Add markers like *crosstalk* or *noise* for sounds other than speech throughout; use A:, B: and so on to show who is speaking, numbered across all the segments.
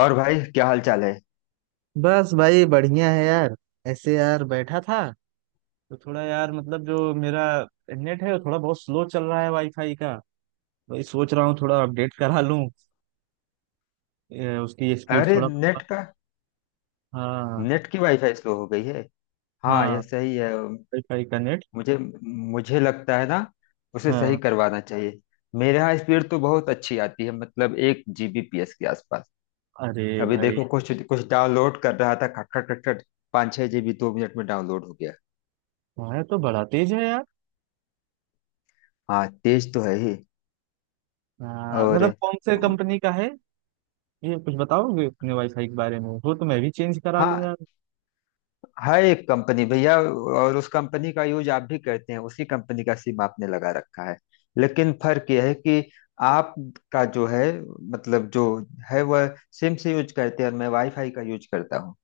A: और भाई, क्या हाल चाल है?
B: बस भाई बढ़िया है यार। ऐसे यार बैठा था तो थोड़ा यार मतलब जो मेरा नेट है वो थोड़ा बहुत स्लो चल रहा है वाईफाई का। भाई सोच रहा हूँ थोड़ा अपडेट करा लूँ। उसकी स्पीड
A: अरे,
B: थोड़ा।
A: नेट का?
B: हाँ।
A: नेट की वाईफाई स्लो हो गई है। हाँ,
B: हाँ,
A: यह सही है।
B: वाईफाई का नेट।
A: मुझे मुझे लगता है ना, उसे सही
B: हाँ।
A: करवाना चाहिए। मेरे यहाँ स्पीड तो बहुत अच्छी आती है, मतलब 1 Gbps के आसपास।
B: अरे
A: अभी
B: भाई,
A: देखो, कुछ कुछ डाउनलोड कर रहा था, खट खट खट खट, 5-6 GB 2 मिनट में डाउनलोड हो गया।
B: तुम्हारा तो बड़ा तेज है यार।
A: हाँ, तेज तो है ही।
B: हाँ,
A: और
B: मतलब कौन से कंपनी का है ये? कुछ बताओगे अपने वाईफाई के बारे में, वो तो मैं भी चेंज करा लूँ
A: हाँ,
B: यार।
A: हर एक कंपनी भैया। और उस कंपनी का यूज आप भी करते हैं, उसी कंपनी का सिम आपने लगा रखा है, लेकिन फर्क यह है कि आपका जो है, मतलब जो है वह सिम से यूज करते हैं, और मैं वाईफाई का यूज करता हूँ।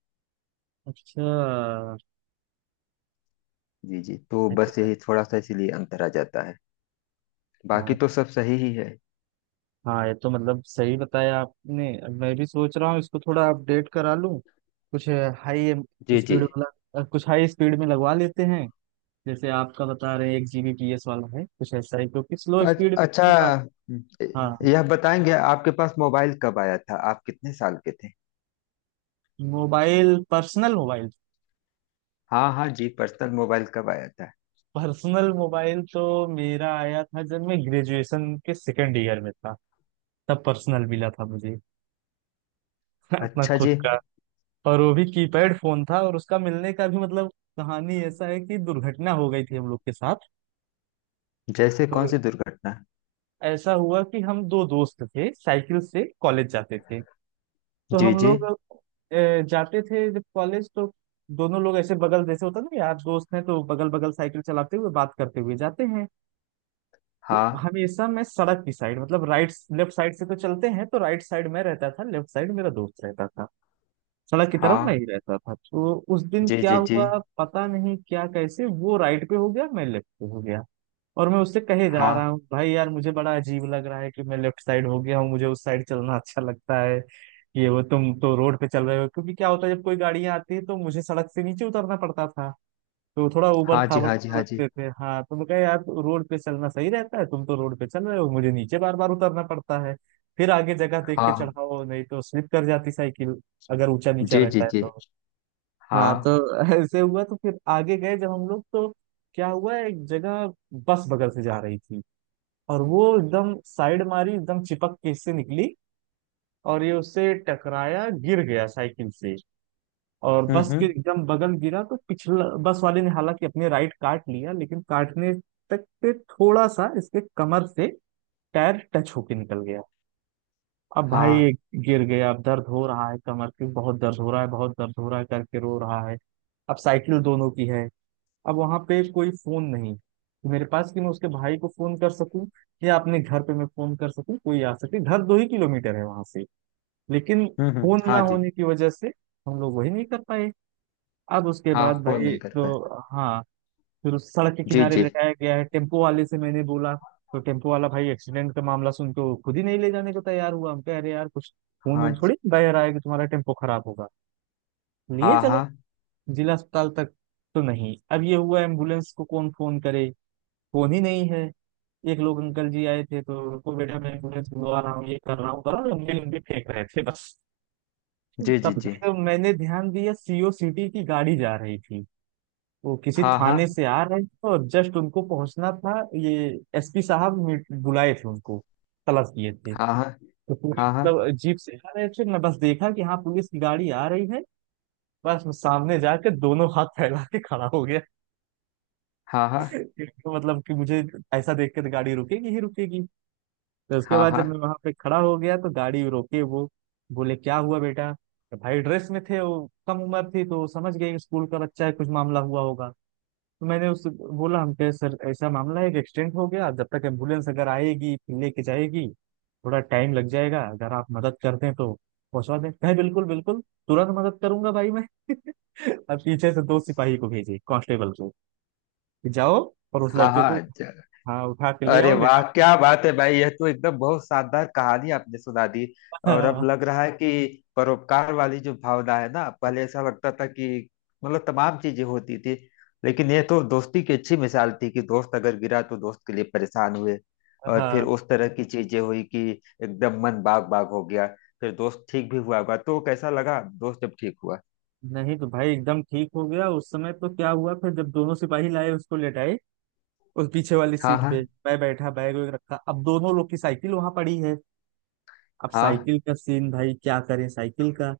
A: जी जी, तो
B: अच्छा।
A: बस यही थोड़ा सा इसीलिए अंतर आ जाता है। बाकी तो सब सही ही है।
B: हाँ, ये तो मतलब सही बताया आपने, अब मैं भी सोच रहा हूँ इसको थोड़ा अपडेट करा लूँ। कुछ हाई
A: जी जी।
B: स्पीड वाला। कुछ हाई स्पीड में लगवा लेते हैं, जैसे आपका बता रहे हैं एक जीबी पी एस वाला है, कुछ ऐसा ही क्योंकि स्लो स्पीड।
A: अच्छा,
B: हाँ।
A: यह बताएंगे, आपके पास मोबाइल कब आया था? आप कितने साल के थे?
B: मोबाइल? Personal mobile?
A: हाँ हाँ जी, पर्सनल मोबाइल कब आया था?
B: पर्सनल मोबाइल तो मेरा आया था जब मैं ग्रेजुएशन के सेकंड ईयर में था। तब पर्सनल मिला था मुझे। *laughs* अपना
A: अच्छा
B: खुद
A: जी।
B: का। और वो भी कीपैड फोन था। और उसका मिलने का भी मतलब, कहानी ऐसा है कि दुर्घटना हो गई थी हम लोग के साथ।
A: जैसे
B: तो
A: कौन सी दुर्घटना?
B: ऐसा हुआ कि हम दो दोस्त थे, साइकिल से कॉलेज जाते थे। तो
A: जी
B: हम
A: जी।
B: लोग जाते थे जब कॉलेज, तो दोनों लोग ऐसे बगल, जैसे होता ना यार, दोस्त हैं तो बगल बगल साइकिल चलाते हुए बात करते हुए जाते हैं। तो
A: हाँ
B: हमेशा मैं सड़क की साइड, मतलब राइट लेफ्ट साइड से तो चलते हैं, तो राइट साइड मैं रहता था, लेफ्ट साइड मेरा दोस्त रहता था। सड़क की तरफ मैं
A: हाँ।
B: ही रहता था। तो उस दिन
A: जी
B: क्या
A: जी जी।
B: हुआ पता नहीं, क्या कैसे वो राइट पे हो गया, मैं लेफ्ट पे हो गया। और मैं उससे कहे जा रहा
A: हाँ
B: हूँ, भाई यार मुझे बड़ा अजीब लग रहा है कि मैं लेफ्ट साइड हो गया हूँ, मुझे उस साइड चलना अच्छा लगता है। ये वो तुम तो रोड पे चल रहे हो, क्योंकि क्या होता है जब कोई गाड़ियां आती है तो मुझे सड़क से नीचे उतरना पड़ता था। तो थोड़ा ऊबड़
A: हाँ जी।
B: खाबड़
A: हाँ जी
B: से
A: हाँ
B: लगते
A: जी
B: थे। हाँ, तो मैं कहा यार तो रोड पे चलना सही रहता है, तुम तो रोड पे चल रहे हो, मुझे नीचे बार बार उतरना पड़ता है। फिर आगे जगह देख के
A: हाँ
B: चढ़ाओ, नहीं तो स्लिप कर जाती साइकिल अगर ऊंचा नीचा
A: जी जी
B: रहता है
A: जी।
B: तो। हाँ तो
A: हाँ।
B: *laughs* ऐसे हुआ। तो फिर आगे गए जब हम लोग तो क्या हुआ, एक जगह बस बगल से जा रही थी, और वो एकदम साइड मारी, एकदम चिपक के इससे निकली, और ये उससे टकराया, गिर गया साइकिल से। और बस के
A: हम्म।
B: एकदम बगल गिरा तो पिछला बस वाले ने हालांकि अपने राइट काट लिया, लेकिन काटने तक पे थोड़ा सा इसके कमर से टायर टच होके निकल गया। अब भाई,
A: हाँ।
B: गिर गया, अब दर्द हो रहा है, कमर के बहुत दर्द हो रहा है, बहुत दर्द हो रहा है करके रो रहा है। अब साइकिल दोनों की है। अब वहां पे कोई फोन नहीं मेरे पास कि मैं उसके भाई को फोन कर सकूं या अपने घर पे मैं फोन कर सकूं कोई आ सके। घर 2 ही किलोमीटर है वहां से। लेकिन फोन ना
A: हाँ जी।
B: होने की वजह से हम लोग वही नहीं कर पाए। अब उसके
A: हाँ,
B: बाद
A: फोन
B: भाई
A: नहीं कर
B: तो
A: पाए।
B: हाँ, फिर उस सड़क के
A: जी
B: किनारे
A: जी।
B: लेटाया गया है, टेम्पो वाले से मैंने बोला। तो टेम्पो वाला भाई एक्सीडेंट का मामला सुन के वो खुद ही नहीं ले जाने को तैयार हुआ। हम कह रहे यार कुछ खून
A: हाँ
B: वून
A: जी।
B: थोड़ी बह रहा है कि तुम्हारा टेम्पो खराब होगा, लिए
A: हाँ
B: चलो
A: हाँ।
B: जिला अस्पताल तक। तो नहीं। अब ये हुआ एम्बुलेंस को कौन फोन करे, फोन ही नहीं है। एक लोग अंकल जी आए थे तो उनको बेटा मैं एम्बुलेंस बुलवा रहा हूँ ये कर रहा हूँ कर रहा हूँ, लंबी लंबी फेंक रहे थे बस।
A: जी जी
B: तब
A: जी।
B: जाके मैंने ध्यान दिया, सीओ सिटी की गाड़ी जा रही थी। वो किसी
A: हाँ
B: थाने
A: हाँ
B: से आ रहे थे और जस्ट उनको पहुंचना था ये एसपी साहब बुलाए थे उनको, तलब किए थे।
A: हाँ। हाँ।
B: तो पूरी
A: हाँ
B: मतलब जीप से आ रहे थे, मैं बस देखा कि हाँ पुलिस की गाड़ी आ रही है। बस मैं सामने जाकर दोनों हाथ फैला के खड़ा हो गया।
A: हाँ। हाँ हाँ।
B: *laughs* तो मतलब कि मुझे ऐसा देख के तो गाड़ी रुकेगी ही रुकेगी। तो उसके
A: हाँ
B: बाद
A: हाँ।
B: जब मैं वहां पे खड़ा हो गया तो गाड़ी रोके वो, बोले क्या हुआ बेटा। तो भाई ड्रेस में थे, वो कम उम्र थी तो समझ गए कि स्कूल का बच्चा है, कुछ मामला हुआ होगा। तो मैंने उससे बोला, हम कहे सर ऐसा मामला है कि एक्सीडेंट हो गया, जब तक एम्बुलेंस अगर आएगी फिर लेके जाएगी थोड़ा टाइम लग जाएगा, अगर आप मदद कर दें तो पहुंचवा दें। कहे बिल्कुल बिल्कुल, तुरंत मदद करूंगा भाई मैं। *laughs* अब पीछे से दो सिपाही को भेजे, कांस्टेबल को, कि जाओ और उस
A: हाँ
B: लड़के को
A: हाँ।
B: हाँ उठा के ले
A: अरे
B: आओ,
A: वाह,
B: लेटाओ।
A: क्या बात है भाई! यह तो एकदम बहुत शानदार कहानी आपने सुना दी।
B: *laughs*
A: और अब
B: हाँ।
A: लग रहा है कि परोपकार वाली जो भावना है ना, पहले ऐसा लगता था कि मतलब तमाम चीजें होती थी, लेकिन यह तो दोस्ती की अच्छी मिसाल थी कि दोस्त अगर गिरा तो दोस्त के लिए परेशान हुए, और फिर
B: हाँ,
A: उस तरह की चीजें हुई कि एकदम मन बाग बाग हो गया। फिर दोस्त ठीक भी हुआ होगा तो कैसा लगा दोस्त जब ठीक हुआ?
B: नहीं तो भाई एकदम ठीक हो गया उस समय। तो क्या हुआ फिर, जब दोनों सिपाही लाए उसको लेटाए, उस पीछे वाली
A: हाँ
B: सीट
A: हाँ।
B: पे मैं बैठा, बैग वैग रखा, अब दोनों लोग की साइकिल वहां पड़ी है। अब
A: हाँ।
B: साइकिल का सीन भाई क्या करें साइकिल का।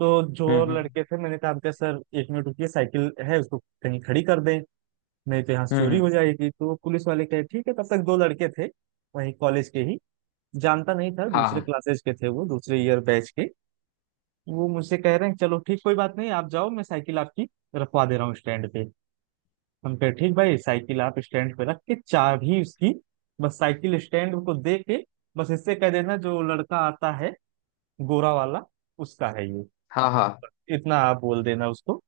B: तो जो
A: हम्म।
B: लड़के थे, मैंने कहा अंकल सर 1 मिनट रुकिए, साइकिल है उसको कहीं खड़ी कर दें, नहीं तो यहाँ से
A: हम्म
B: चोरी हो
A: हम्म,
B: जाएगी। तो पुलिस वाले कहे ठीक है। तब तक दो लड़के थे वहीं कॉलेज के ही, जानता नहीं था, दूसरे
A: हाँ
B: क्लासेज के थे वो, दूसरे ईयर बैच के। वो मुझसे कह रहे हैं चलो ठीक, कोई बात नहीं, आप जाओ, मैं साइकिल आपकी रखवा दे रहा हूँ स्टैंड पे। हम कहे ठीक भाई, साइकिल आप स्टैंड पे रख के चाबी उसकी, बस साइकिल स्टैंड को दे के, बस इससे कह देना जो लड़का आता है गोरा वाला उसका है ये,
A: हाँ। हाँ।
B: इतना आप बोल देना उसको,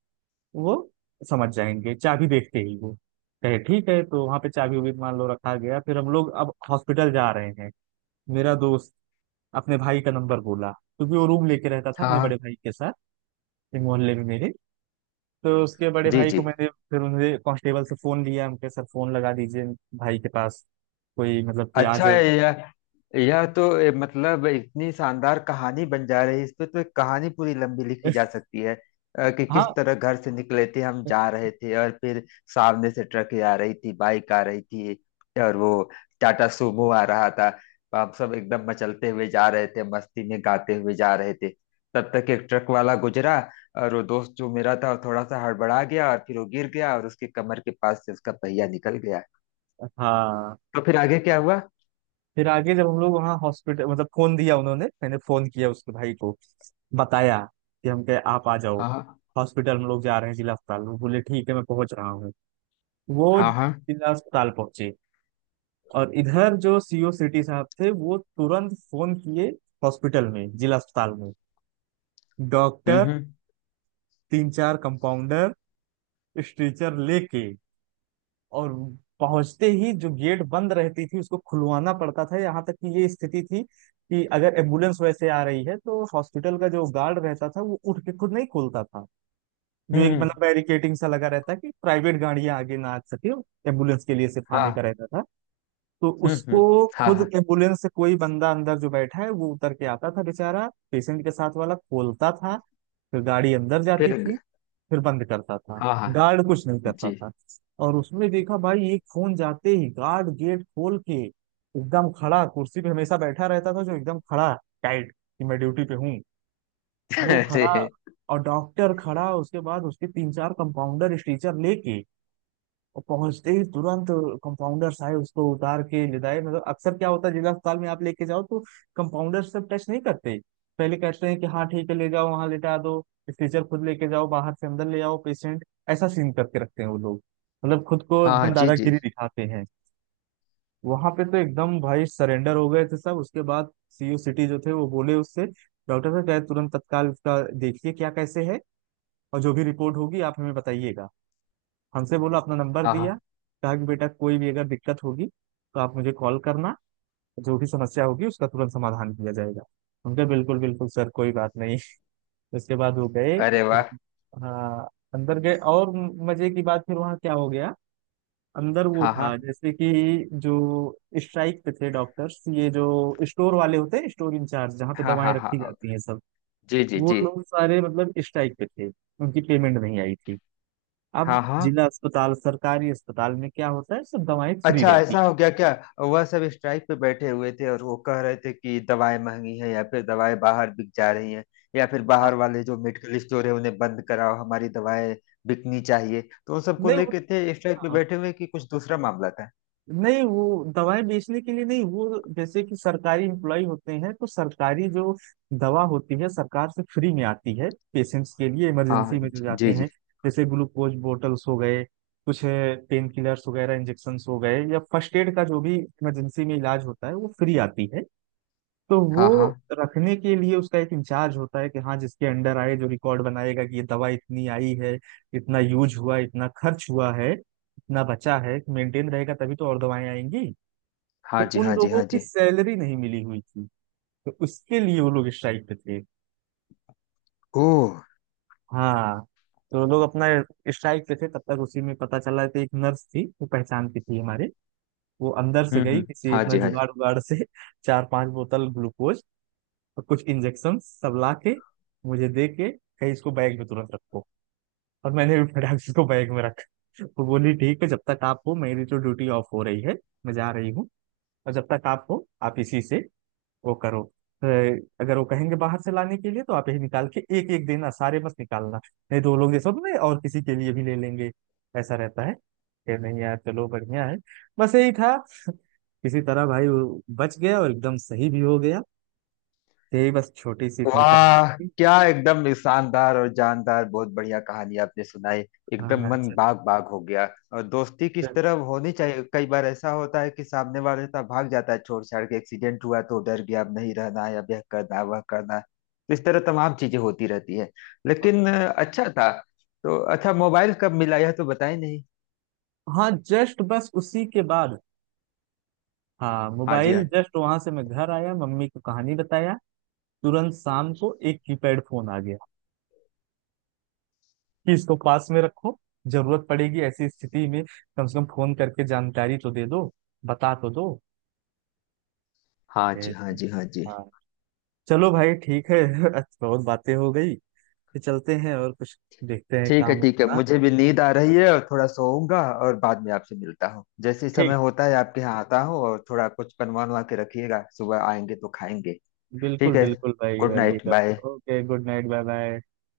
B: वो समझ जाएंगे चाबी देखते ही वो। कहे ठीक है। तो वहां पे चाबी उबी मान लो रखा गया। फिर हम लोग अब हॉस्पिटल जा रहे हैं, मेरा दोस्त अपने भाई का नंबर बोला क्योंकि वो रूम लेके रहता था
A: हाँ।
B: अपने
A: हाँ
B: बड़े भाई के साथ एक मोहल्ले में मेरे। तो उसके बड़े
A: जी
B: भाई को
A: जी।
B: मैंने फिर उन्हें कांस्टेबल से फोन लिया, हम कहे सर फोन लगा दीजिए भाई के पास, कोई मतलब कि आ
A: अच्छा
B: जाए।
A: है यह। यह तो मतलब इतनी शानदार कहानी बन जा रही है, इस पे तो एक कहानी पूरी लंबी लिखी जा
B: *laughs*
A: सकती है। कि
B: हाँ।
A: किस तरह घर से निकले थे, हम जा रहे थे और फिर सामने से ट्रक आ रही थी, बाइक आ रही थी, और वो टाटा सुमो आ रहा था। हम सब एकदम मचलते हुए जा रहे थे, मस्ती में गाते हुए जा रहे थे। तब तक एक ट्रक वाला गुजरा, और वो दोस्त जो मेरा था वो थोड़ा सा हड़बड़ा गया और फिर वो गिर गया और उसके कमर के पास से उसका पहिया निकल गया।
B: हाँ,
A: तो फिर आगे क्या हुआ?
B: फिर आगे जब हम लोग वहाँ हॉस्पिटल मतलब फोन दिया उन्होंने, मैंने फोन किया उसके भाई को, बताया कि हम कहे आप आ जाओ
A: हाँ
B: हॉस्पिटल, हम लोग जा रहे हैं जिला अस्पताल। वो बोले ठीक है मैं पहुंच रहा हूँ। वो
A: हाँ। हाँ।
B: जिला अस्पताल पहुंचे। और इधर जो सीओ सिटी साहब थे वो तुरंत फोन किए हॉस्पिटल में, जिला अस्पताल में। डॉक्टर,
A: हम्म।
B: तीन चार कंपाउंडर स्ट्रेचर लेके। और पहुंचते ही जो गेट बंद रहती थी उसको खुलवाना पड़ता था। यहाँ तक कि ये स्थिति थी कि अगर एम्बुलेंस वैसे आ रही है तो हॉस्पिटल का जो गार्ड रहता था वो उठ के खुद नहीं खोलता था। जो एक
A: हम्म।
B: मतलब बैरिकेटिंग सा लगा रहता कि प्राइवेट गाड़ियां आगे ना आ सके, एम्बुलेंस के लिए सिर्फ
A: हाँ।
B: आने का रहता था। तो
A: हम्म,
B: उसको
A: हम्म, हाँ
B: खुद
A: हाँ।
B: एम्बुलेंस से कोई बंदा अंदर जो बैठा है वो उतर के आता था बेचारा, पेशेंट के साथ वाला खोलता था, फिर गाड़ी अंदर
A: फिर।
B: जाती थी, फिर बंद करता था,
A: हाँ हाँ।
B: गार्ड कुछ नहीं करता
A: जी।
B: था।
A: *laughs*
B: और उसमें देखा भाई एक फोन जाते ही गार्ड गेट खोल के एकदम खड़ा, कुर्सी पे हमेशा बैठा रहता था जो, एकदम खड़ा टाइट कि मैं ड्यूटी पे हूँ। वो
A: अरे।
B: खड़ा और डॉक्टर खड़ा, उसके बाद उसके तीन चार कंपाउंडर स्ट्रेचर लेके, और पहुंचते ही तुरंत कंपाउंडर्स आए, उसको उतार के ले आए। मतलब अक्सर क्या होता है जिला अस्पताल में आप लेके जाओ तो कंपाउंडर सब टच नहीं करते, पहले कहते हैं कि हाँ ठीक है ले जाओ वहां लेटा दो, स्ट्रेचर खुद लेके जाओ बाहर से, अंदर ले आओ पेशेंट। ऐसा सीन करके रखते हैं वो लोग, मतलब खुद को
A: हाँ
B: एकदम
A: हाँ। जी जी।
B: दादागिरी दिखाते हैं। वहां पे तो एकदम भाई सरेंडर हो गए थे सब। उसके बाद सीईओ सिटी जो थे वो बोले उससे, डॉक्टर साहब क्या है, तुरंत तत्काल इसका देखिए क्या कैसे है, और जो भी रिपोर्ट होगी आप हमें बताइएगा। हमसे बोला अपना नंबर
A: हाँ हाँ।
B: दिया, कहा कि बेटा कोई भी अगर दिक्कत होगी तो आप मुझे कॉल करना, जो भी समस्या होगी उसका तुरंत समाधान किया जाएगा। उनका बिल्कुल बिल्कुल सर कोई बात नहीं। उसके बाद वो गए।
A: अरे वाह।
B: हाँ, अंदर गए। और मजे की बात फिर वहाँ क्या हो गया, अंदर वो
A: हाँ
B: था
A: हाँ
B: जैसे कि जो स्ट्राइक पे थे डॉक्टर्स, ये जो स्टोर वाले होते हैं स्टोर इंचार्ज, जहाँ पे
A: हाँ।
B: दवाएं
A: हाँ।
B: रखी
A: हाँ।
B: जाती हैं सब,
A: जी जी
B: वो
A: जी।
B: लोग सारे मतलब स्ट्राइक पे थे, उनकी पेमेंट नहीं आई थी। अब
A: हाँ हाँ।
B: जिला अस्पताल सरकारी अस्पताल में क्या होता है सब दवाएं फ्री
A: अच्छा,
B: रहती
A: ऐसा
B: हैं।
A: हो गया क्या? वह सब स्ट्राइक पे बैठे हुए थे और वो कह रहे थे कि दवाएं महंगी हैं, या फिर दवाएं बाहर बिक जा रही हैं, या फिर
B: हाँ,
A: बाहर वाले जो मेडिकल स्टोर है उन्हें बंद कराओ, हमारी दवाएं बिकनी चाहिए, तो उन सबको
B: नहीं
A: लेके थे स्ट्राइक पे
B: होता।
A: बैठे हुए, कि कुछ दूसरा मामला था?
B: नहीं, वो दवाएं बेचने के लिए नहीं, वो जैसे कि सरकारी एम्प्लॉय होते हैं तो सरकारी जो दवा होती है सरकार से फ्री में आती है पेशेंट्स के लिए इमरजेंसी
A: हाँ
B: में जो जाते
A: जी
B: हैं,
A: जी।
B: जैसे ग्लूकोज बोटल्स हो गए, कुछ पेन किलर्स वगैरह इंजेक्शन हो गए या फर्स्ट एड का जो भी इमरजेंसी में इलाज होता है वो फ्री आती है। तो वो
A: हाँ हाँ।
B: रखने के लिए उसका एक इंचार्ज होता है कि हाँ जिसके अंडर आए जो रिकॉर्ड बनाएगा कि ये दवा इतनी आई है, इतना यूज हुआ, इतना खर्च हुआ है, इतना बचा है मेंटेन रहेगा तभी तो और दवाएं आएंगी। तो
A: हाँ जी
B: उन
A: हाँ जी
B: लोगों
A: हाँ
B: की
A: जी।
B: सैलरी नहीं मिली हुई थी तो उसके लिए वो लोग स्ट्राइक पे थे।
A: ओह।
B: हाँ, तो लोग अपना स्ट्राइक पे थे। तब तक उसी में पता चला कि एक नर्स थी वो पहचान की थी हमारे, वो अंदर से गई किसी
A: हाँ
B: अपना
A: जी हाँ जी।
B: जुगाड़ उगाड़ से *laughs* चार पांच बोतल ग्लूकोज और कुछ इंजेक्शन सब ला के मुझे दे के कहीं, इसको बैग में तुरंत रखो। और मैंने भी फटाक से इसको बैग में रखा। तो वो बोली ठीक है, जब तक आप हो मेरी तो ड्यूटी ऑफ हो रही है, मैं जा रही हूँ, और जब तक आप हो आप इसी से वो करो। अ, अगर वो कहेंगे बाहर से लाने के लिए तो आप यही निकाल के एक एक देना, सारे मत निकालना, नहीं दो लोग जैसे होते हैं ना, और किसी के लिए भी ले लेंगे, ऐसा रहता है कि नहीं यार चलो बढ़िया है। बस यही था। किसी तरह भाई वो बच गया और एकदम सही भी हो गया। यही बस छोटी सी इतनी
A: वाह,
B: कहानी थी।
A: क्या एकदम शानदार और जानदार, बहुत बढ़िया कहानी आपने सुनाई। एकदम
B: हाँ
A: मन बाग बाग हो गया। और दोस्ती किस
B: जस्ट।
A: तरह होनी चाहिए, कई बार ऐसा होता है कि सामने वाला इतना भाग जाता है, छोड़ छाड़ के एक्सीडेंट हुआ तो डर गया, अब नहीं रहना है, अब यह करना है, वह करना है। तो इस तरह तमाम चीजें होती रहती है, लेकिन अच्छा था। तो अच्छा, मोबाइल कब मिला यह तो बताए नहीं?
B: हाँ जस्ट बस उसी के बाद। हाँ,
A: हाँ जी
B: मोबाइल
A: हाँ।
B: जस्ट वहां से मैं घर आया, मम्मी को कहानी बताया, तुरंत शाम को एक कीपैड फोन आ गया कि इसको पास में रखो, जरूरत पड़ेगी ऐसी स्थिति में, कम से कम फोन करके जानकारी तो दे दो, बता तो दो।
A: हाँ जी
B: ए,
A: हाँ जी हाँ जी।
B: हाँ, चलो भाई ठीक है। *laughs* अच्छा, बहुत बातें हो गई, फिर चलते हैं और कुछ देखते हैं
A: ठीक है
B: काम
A: ठीक है,
B: अपना।
A: मुझे भी नींद आ रही है और थोड़ा सोऊंगा, और बाद में आपसे मिलता हूँ। जैसे ही समय
B: ठीक,
A: होता है आपके यहाँ आता हूँ, और थोड़ा कुछ बनवा बनवा के रखिएगा, सुबह आएंगे तो खाएंगे। ठीक
B: बिल्कुल
A: है,
B: बिल्कुल भाई
A: गुड नाइट,
B: आइएगा।
A: Bye.
B: Okay good night bye bye.